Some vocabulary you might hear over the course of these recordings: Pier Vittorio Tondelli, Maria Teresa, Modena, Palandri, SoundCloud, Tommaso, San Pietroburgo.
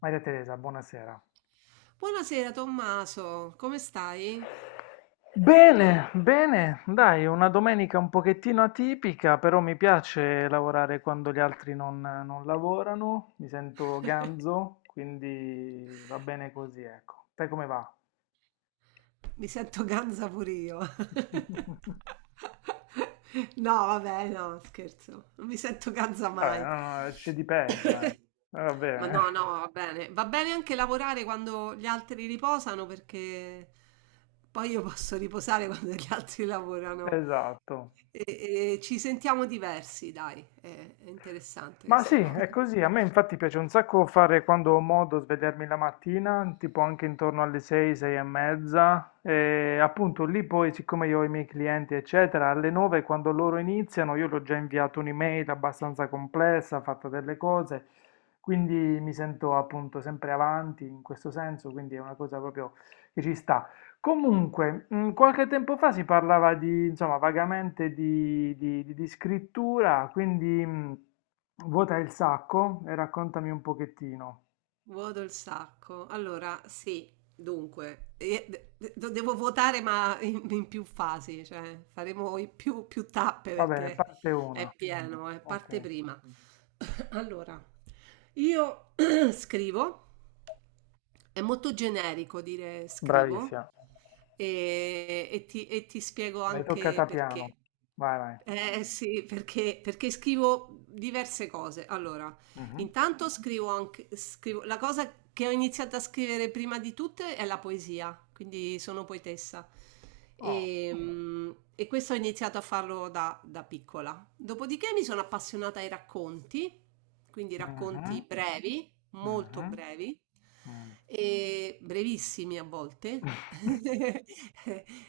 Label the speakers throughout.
Speaker 1: Maria Teresa, buonasera.
Speaker 2: Buonasera Tommaso, come stai?
Speaker 1: Bene, bene, dai, una domenica un pochettino atipica, però mi piace lavorare quando gli altri non lavorano, mi sento ganzo, quindi va bene così, ecco. Te come va?
Speaker 2: Mi sento ganza pure io. No, vabbè, no, scherzo, non mi sento ganza
Speaker 1: Vabbè,
Speaker 2: mai.
Speaker 1: no, no, c'è di peggio, eh. Va
Speaker 2: Ma
Speaker 1: bene,
Speaker 2: no, no, va bene. Va bene anche lavorare quando gli altri riposano perché poi io posso riposare quando gli altri lavorano.
Speaker 1: esatto.
Speaker 2: E, e ci sentiamo diversi, dai, è interessante
Speaker 1: Ma sì,
Speaker 2: questa cosa.
Speaker 1: è così. A me infatti piace un sacco fare quando ho modo svegliarmi la mattina, tipo anche intorno alle 6, 6 e mezza. E appunto lì poi, siccome io ho i miei clienti, eccetera, alle 9 quando loro iniziano, io l'ho già inviato un'email abbastanza complessa, fatta delle cose, quindi mi sento appunto sempre avanti in questo senso, quindi è una cosa proprio che ci sta. Comunque, qualche tempo fa si parlava di, insomma, vagamente di scrittura, quindi vuota il sacco e raccontami un pochettino.
Speaker 2: Voto il sacco. Allora, sì, dunque, devo votare ma in più fasi, cioè faremo i più tappe
Speaker 1: Va bene,
Speaker 2: perché
Speaker 1: parte una.
Speaker 2: è pieno, è
Speaker 1: Ok,
Speaker 2: parte prima. Allora, io scrivo, è molto generico dire scrivo,
Speaker 1: bravissima.
Speaker 2: e ti spiego
Speaker 1: L'hai
Speaker 2: anche
Speaker 1: toccata
Speaker 2: perché.
Speaker 1: piano. Vai, vai.
Speaker 2: Eh sì, perché scrivo diverse cose. Allora,
Speaker 1: Mhm.
Speaker 2: intanto scrivo, la cosa che ho iniziato a scrivere prima di tutte è la poesia, quindi sono poetessa.
Speaker 1: Oh.
Speaker 2: E questo ho iniziato a farlo da piccola. Dopodiché mi sono appassionata ai racconti, quindi racconti
Speaker 1: Mhm,
Speaker 2: brevi, molto
Speaker 1: mhm,
Speaker 2: brevi
Speaker 1: mm.
Speaker 2: e brevissimi a volte.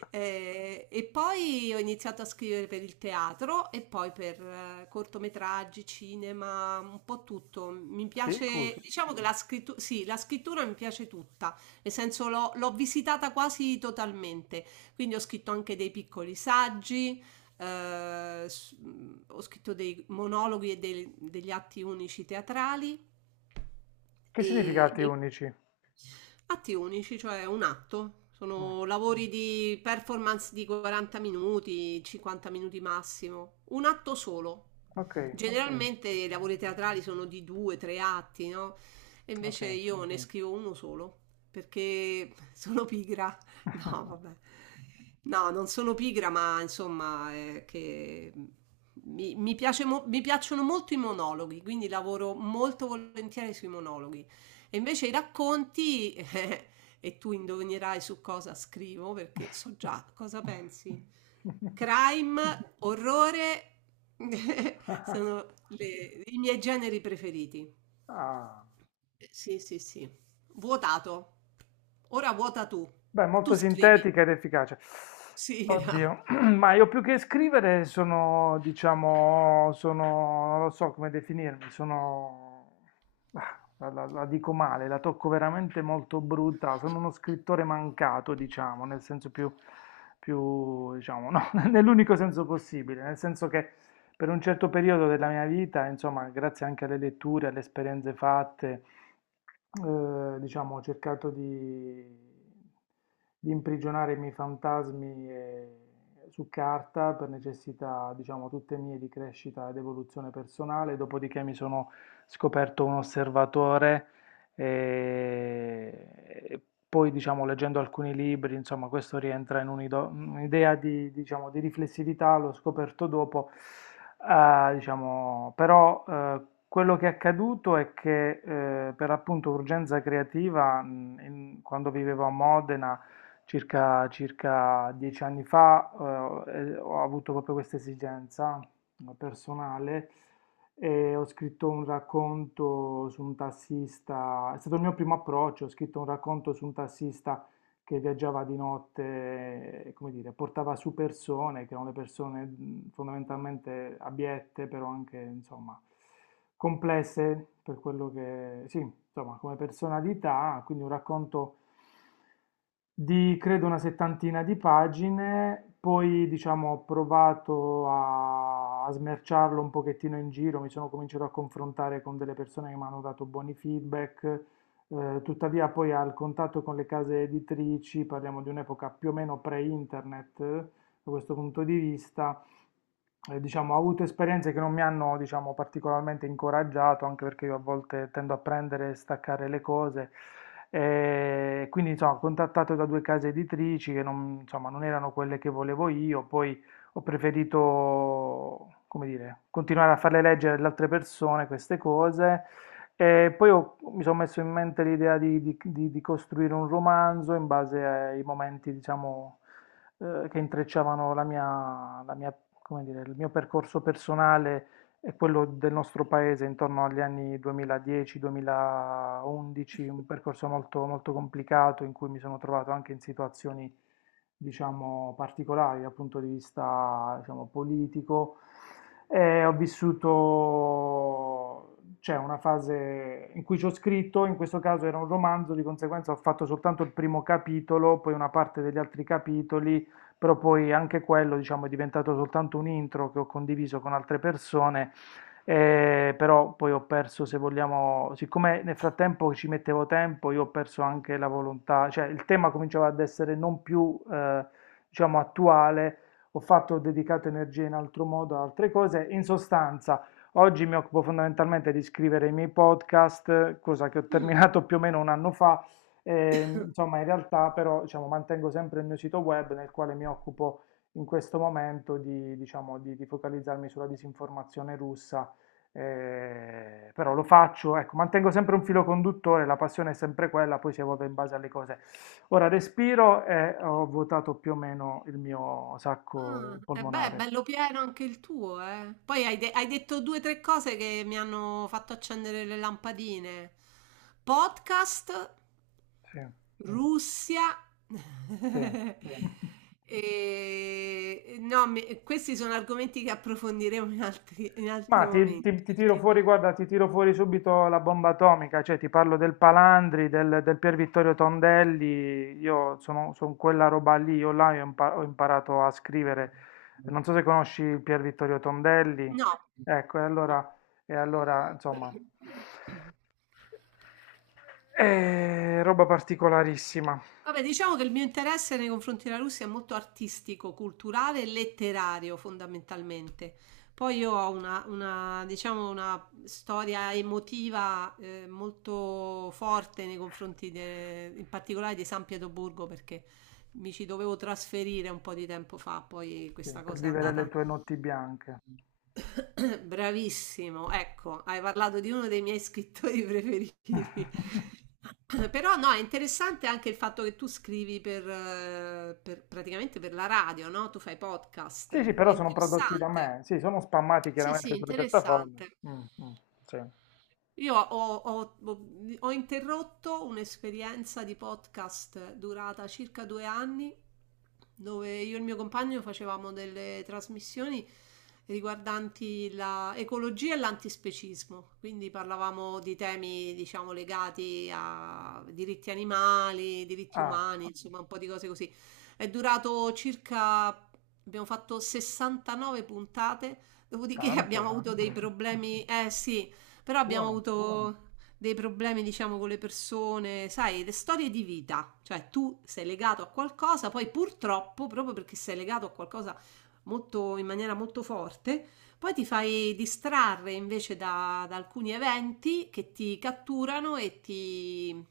Speaker 2: E poi ho iniziato a scrivere per il teatro e poi per cortometraggi, cinema, un po' tutto. Mi
Speaker 1: Ficus.
Speaker 2: piace, diciamo che la scrittura, sì, la scrittura mi piace tutta, nel senso l'ho visitata quasi totalmente. Quindi ho scritto anche dei piccoli saggi, eh, s- ho scritto dei monologhi e degli atti unici teatrali.
Speaker 1: Che
Speaker 2: E,
Speaker 1: significati
Speaker 2: e
Speaker 1: unici?
Speaker 2: atti unici, cioè un atto.
Speaker 1: Mm.
Speaker 2: Sono lavori di performance di 40 minuti, 50 minuti massimo. Un atto solo.
Speaker 1: Ok,
Speaker 2: Generalmente, okay, i lavori teatrali sono di due, tre atti, no? E invece
Speaker 1: ok.
Speaker 2: io, okay, ne, mhm, scrivo uno solo perché sono pigra. No, vabbè. No, non sono pigra, ma insomma, che mi piacciono molto i monologhi, quindi lavoro molto volentieri sui monologhi. E invece i racconti, e tu indovinerai su cosa scrivo, perché so già cosa pensi. Crime, orrore, sono i miei generi preferiti.
Speaker 1: Ah.
Speaker 2: Sì, sì, sì. Vuotato. Ora vuota tu.
Speaker 1: Beh,
Speaker 2: Tu
Speaker 1: molto
Speaker 2: scrivi.
Speaker 1: sintetica ed efficace.
Speaker 2: Sì,
Speaker 1: Oddio, ma io più che scrivere sono, diciamo, sono, non lo so come definirmi, sono, ah, la dico male, la tocco veramente molto brutta, sono uno scrittore mancato, diciamo, nel senso più, più, diciamo, no, nell'unico senso possibile, nel senso che per un certo periodo della mia vita, insomma, grazie anche alle letture, alle esperienze fatte, diciamo, ho cercato di imprigionare i miei fantasmi su carta per necessità, diciamo, tutte mie di crescita ed evoluzione personale, dopodiché mi sono scoperto un osservatore e poi, diciamo, leggendo alcuni libri, insomma, questo rientra in un'idea di, diciamo, di riflessività, l'ho scoperto dopo. Ah, diciamo, però quello che è accaduto è che per appunto urgenza creativa, quando vivevo a Modena circa 10 anni fa, ho avuto proprio questa esigenza personale e ho scritto un racconto su un tassista, è stato il mio primo approccio, ho scritto un racconto su un tassista che viaggiava di notte, e, come dire, portava su persone, che erano le persone fondamentalmente abiette, però anche, insomma, complesse per quello che, sì, insomma, come personalità, quindi un racconto di credo una settantina di pagine, poi diciamo ho provato a smerciarlo un pochettino in giro, mi sono cominciato a confrontare con delle persone che mi hanno dato buoni feedback, tuttavia poi al contatto con le case editrici, parliamo di un'epoca più o meno pre-internet da questo punto di vista, diciamo, ho avuto esperienze che non mi hanno, diciamo, particolarmente incoraggiato, anche perché io a volte tendo a prendere e staccare le cose. E quindi, insomma, ho contattato da due case editrici che non, insomma, non erano quelle che volevo io, poi ho preferito, come dire, continuare a farle leggere ad altre persone queste cose. E poi mi sono messo in mente l'idea di costruire un romanzo in base ai momenti, diciamo che intrecciavano la mia come dire, il mio percorso personale e quello del nostro paese intorno agli anni 2010, 2011, un percorso molto, molto complicato in cui mi sono trovato anche in situazioni, diciamo, particolari dal punto di vista, diciamo, politico. E ho vissuto cioè una fase in cui ci ho scritto, in questo caso era un romanzo, di conseguenza ho fatto soltanto il primo capitolo, poi una parte degli altri capitoli, però poi anche quello, diciamo, è diventato soltanto un intro che ho condiviso con altre persone, però poi ho perso, se vogliamo, siccome nel frattempo ci mettevo tempo, io ho perso anche la volontà, cioè il tema cominciava ad essere non più, diciamo, attuale, ho fatto, ho dedicato energie in altro modo a altre cose, in sostanza... Oggi mi occupo fondamentalmente di scrivere i miei podcast, cosa che ho
Speaker 2: no.
Speaker 1: terminato più o meno un anno fa, e, insomma, in realtà però diciamo, mantengo sempre il mio sito web nel quale mi occupo in questo momento di, diciamo, di- di- focalizzarmi sulla disinformazione russa, però lo faccio, ecco, mantengo sempre un filo conduttore, la passione è sempre quella, poi si evolve in base alle cose. Ora respiro e ho votato più o meno il mio sacco
Speaker 2: Ah, e beh, è
Speaker 1: polmonare.
Speaker 2: bello pieno anche il tuo, eh. Poi hai detto due o tre cose che mi hanno fatto accendere le lampadine. Podcast,
Speaker 1: Sì,
Speaker 2: mm, Russia.
Speaker 1: sì.
Speaker 2: Mm. No, questi sono argomenti che approfondiremo in altri, in
Speaker 1: Ma
Speaker 2: altri
Speaker 1: ti, ti-
Speaker 2: momenti.
Speaker 1: ti tiro
Speaker 2: Perché.
Speaker 1: fuori, guarda, ti tiro fuori subito la bomba atomica, cioè ti parlo del Palandri, del Pier Vittorio Tondelli, io sono, son quella roba lì, io là ho imparato a scrivere, non so se conosci il Pier Vittorio Tondelli,
Speaker 2: No,
Speaker 1: ecco, e
Speaker 2: no.
Speaker 1: allora, e allora insomma, è roba particolarissima,
Speaker 2: Vabbè, diciamo che il mio interesse nei confronti della Russia è molto artistico, culturale e letterario fondamentalmente. Poi io ho una, diciamo, una storia emotiva molto forte nei confronti in particolare di San Pietroburgo perché mi ci dovevo trasferire un po' di tempo fa, poi
Speaker 1: sì,
Speaker 2: questa
Speaker 1: per
Speaker 2: cosa è
Speaker 1: vivere le
Speaker 2: andata.
Speaker 1: tue notti bianche.
Speaker 2: Bravissimo, ecco, hai parlato di uno dei miei scrittori preferiti. Però no, è interessante anche il fatto che tu scrivi per, praticamente per la radio, no? Tu fai
Speaker 1: Sì, sì,
Speaker 2: podcast. È
Speaker 1: però sono prodotti da
Speaker 2: interessante.
Speaker 1: me, sì, sono spammati
Speaker 2: Sì, sì,
Speaker 1: chiaramente sulle piattaforme.
Speaker 2: interessante.
Speaker 1: Mm, mm, sì.
Speaker 2: Io ho interrotto un'esperienza di podcast durata circa 2 anni, dove io e il mio compagno facevamo delle trasmissioni riguardanti l'ecologia e l'antispecismo, quindi parlavamo di temi, diciamo, legati a diritti animali, diritti
Speaker 1: Ah.
Speaker 2: umani, insomma, un po' di cose così. È durato circa, abbiamo fatto 69 puntate, dopodiché abbiamo
Speaker 1: Tanto,
Speaker 2: avuto dei, tanto, problemi, eh sì. Però abbiamo
Speaker 1: buono.
Speaker 2: avuto, buono, dei problemi, diciamo, con le persone, sai, le storie di vita. Cioè, tu sei legato a qualcosa, poi purtroppo, proprio perché sei legato a qualcosa molto, in maniera molto forte, poi ti fai distrarre invece da alcuni eventi che ti catturano e ti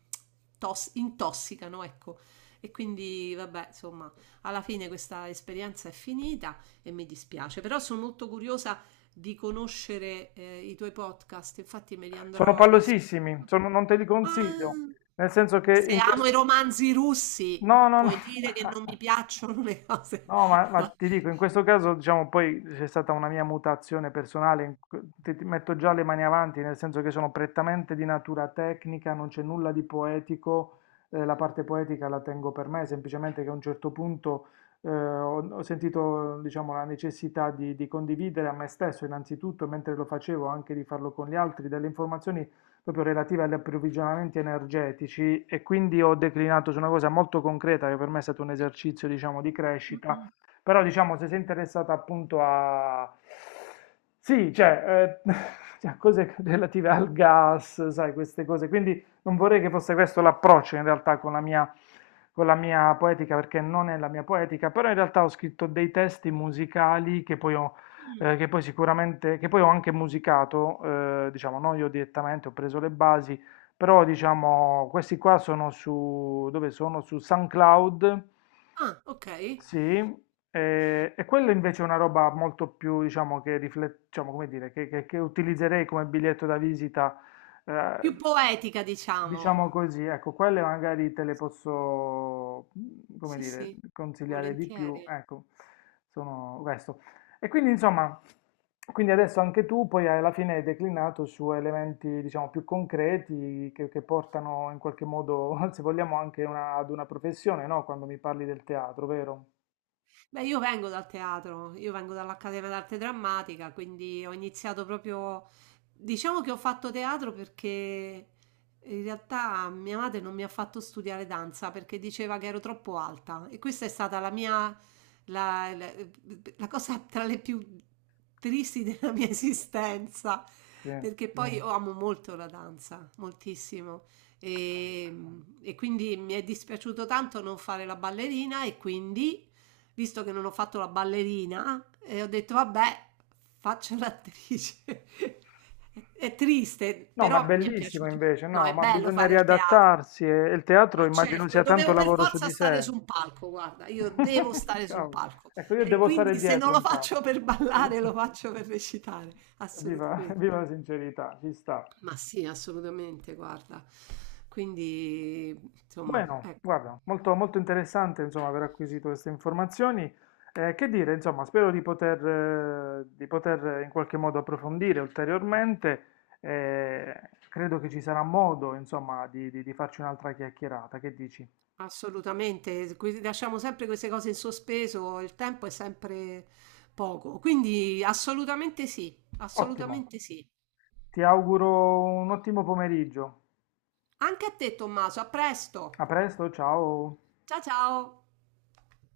Speaker 2: intossicano, ecco. E quindi, vabbè, insomma, alla fine questa esperienza è finita e mi dispiace, però sono molto curiosa di conoscere i tuoi podcast, infatti me li
Speaker 1: Sono
Speaker 2: andrò ad ascoltare.
Speaker 1: pallosissimi, non te li
Speaker 2: Ma
Speaker 1: consiglio, nel senso che
Speaker 2: se
Speaker 1: in
Speaker 2: amo i
Speaker 1: questo...
Speaker 2: romanzi russi,
Speaker 1: No, no, no.
Speaker 2: puoi dire che non mi piacciono le cose.
Speaker 1: No, ma ti dico, in questo caso, diciamo, poi c'è stata una mia mutazione personale, ti metto già le mani avanti, nel senso che sono prettamente di natura tecnica, non c'è nulla di poetico, la parte poetica la tengo per me, semplicemente che a un certo punto ho sentito, diciamo, la necessità di condividere a me stesso, innanzitutto, e mentre lo facevo, anche di farlo con gli altri, delle informazioni proprio relative agli approvvigionamenti energetici e quindi ho declinato su una cosa molto concreta che per me è stato un esercizio, diciamo, di crescita, però diciamo se sei interessato appunto a... Sì, cioè, cioè, cose relative al gas, sai, queste cose. Quindi non vorrei che fosse questo l'approccio in realtà con la mia poetica, perché non è la mia poetica, però in realtà ho scritto dei testi musicali che poi ho,
Speaker 2: Mm.
Speaker 1: che poi sicuramente, che poi ho anche musicato, diciamo, non io direttamente, ho preso le basi, però diciamo, questi qua sono su, dove sono? Su SoundCloud,
Speaker 2: Ah, ok.
Speaker 1: sì, e quello invece è una roba molto più, diciamo, che, diciamo, come dire, che, che utilizzerei come biglietto da visita,
Speaker 2: Più
Speaker 1: eh,
Speaker 2: poetica,
Speaker 1: diciamo
Speaker 2: diciamo.
Speaker 1: così, ecco, quelle magari te le posso, come
Speaker 2: Sì,
Speaker 1: dire,
Speaker 2: sì,
Speaker 1: consigliare di più,
Speaker 2: volentieri.
Speaker 1: ecco, sono questo. E quindi, insomma, quindi adesso anche tu poi alla fine hai declinato su elementi, diciamo, più concreti che, portano in qualche modo, se vogliamo, anche ad una professione, no? Quando mi parli del teatro, vero?
Speaker 2: Beh, io vengo dal teatro, io vengo dall'Accademia d'Arte Drammatica, quindi ho iniziato proprio. Diciamo che ho fatto teatro perché in realtà mia madre non mi ha fatto studiare danza perché diceva che ero troppo alta e questa è stata la mia. la, la- la cosa tra le più tristi della mia esistenza,
Speaker 1: Sì.
Speaker 2: perché poi, mm, io amo molto la danza, moltissimo. E, e quindi mi è dispiaciuto tanto non fare la ballerina e quindi visto che non ho fatto la ballerina, e ho detto vabbè, faccio l'attrice. È triste,
Speaker 1: No, ma è
Speaker 2: però mi è
Speaker 1: bellissimo
Speaker 2: piaciuto.
Speaker 1: invece,
Speaker 2: No,
Speaker 1: no,
Speaker 2: è
Speaker 1: ma
Speaker 2: bello
Speaker 1: bisogna
Speaker 2: fare il teatro,
Speaker 1: riadattarsi e il teatro
Speaker 2: ma
Speaker 1: immagino
Speaker 2: certo,
Speaker 1: sia tanto
Speaker 2: dovevo per
Speaker 1: lavoro su
Speaker 2: forza
Speaker 1: di
Speaker 2: stare
Speaker 1: sé.
Speaker 2: su un palco, guarda, io devo stare su un
Speaker 1: Cavolo.
Speaker 2: palco.
Speaker 1: Ecco, io
Speaker 2: E
Speaker 1: devo stare
Speaker 2: quindi se non
Speaker 1: dietro
Speaker 2: lo
Speaker 1: un po'.
Speaker 2: faccio per
Speaker 1: Devo-
Speaker 2: ballare, lo faccio per recitare,
Speaker 1: Viva,
Speaker 2: assolutamente.
Speaker 1: viva la sincerità, ci sta.
Speaker 2: Ma sì, assolutamente, guarda. Quindi, insomma,
Speaker 1: Bueno,
Speaker 2: ecco.
Speaker 1: guarda, molto, molto interessante insomma aver acquisito queste informazioni. Che dire, insomma, spero di poter in qualche modo approfondire ulteriormente. eh, Credo che ci sarà modo, insomma, di di farci un'altra chiacchierata. Che dici?
Speaker 2: Assolutamente, lasciamo sempre queste cose in sospeso, il tempo è sempre poco, quindi assolutamente sì,
Speaker 1: Ottimo,
Speaker 2: assolutamente sì.
Speaker 1: ti auguro un ottimo pomeriggio.
Speaker 2: Anche a te, Tommaso, a
Speaker 1: A
Speaker 2: presto.
Speaker 1: presto, ciao.
Speaker 2: Ciao ciao.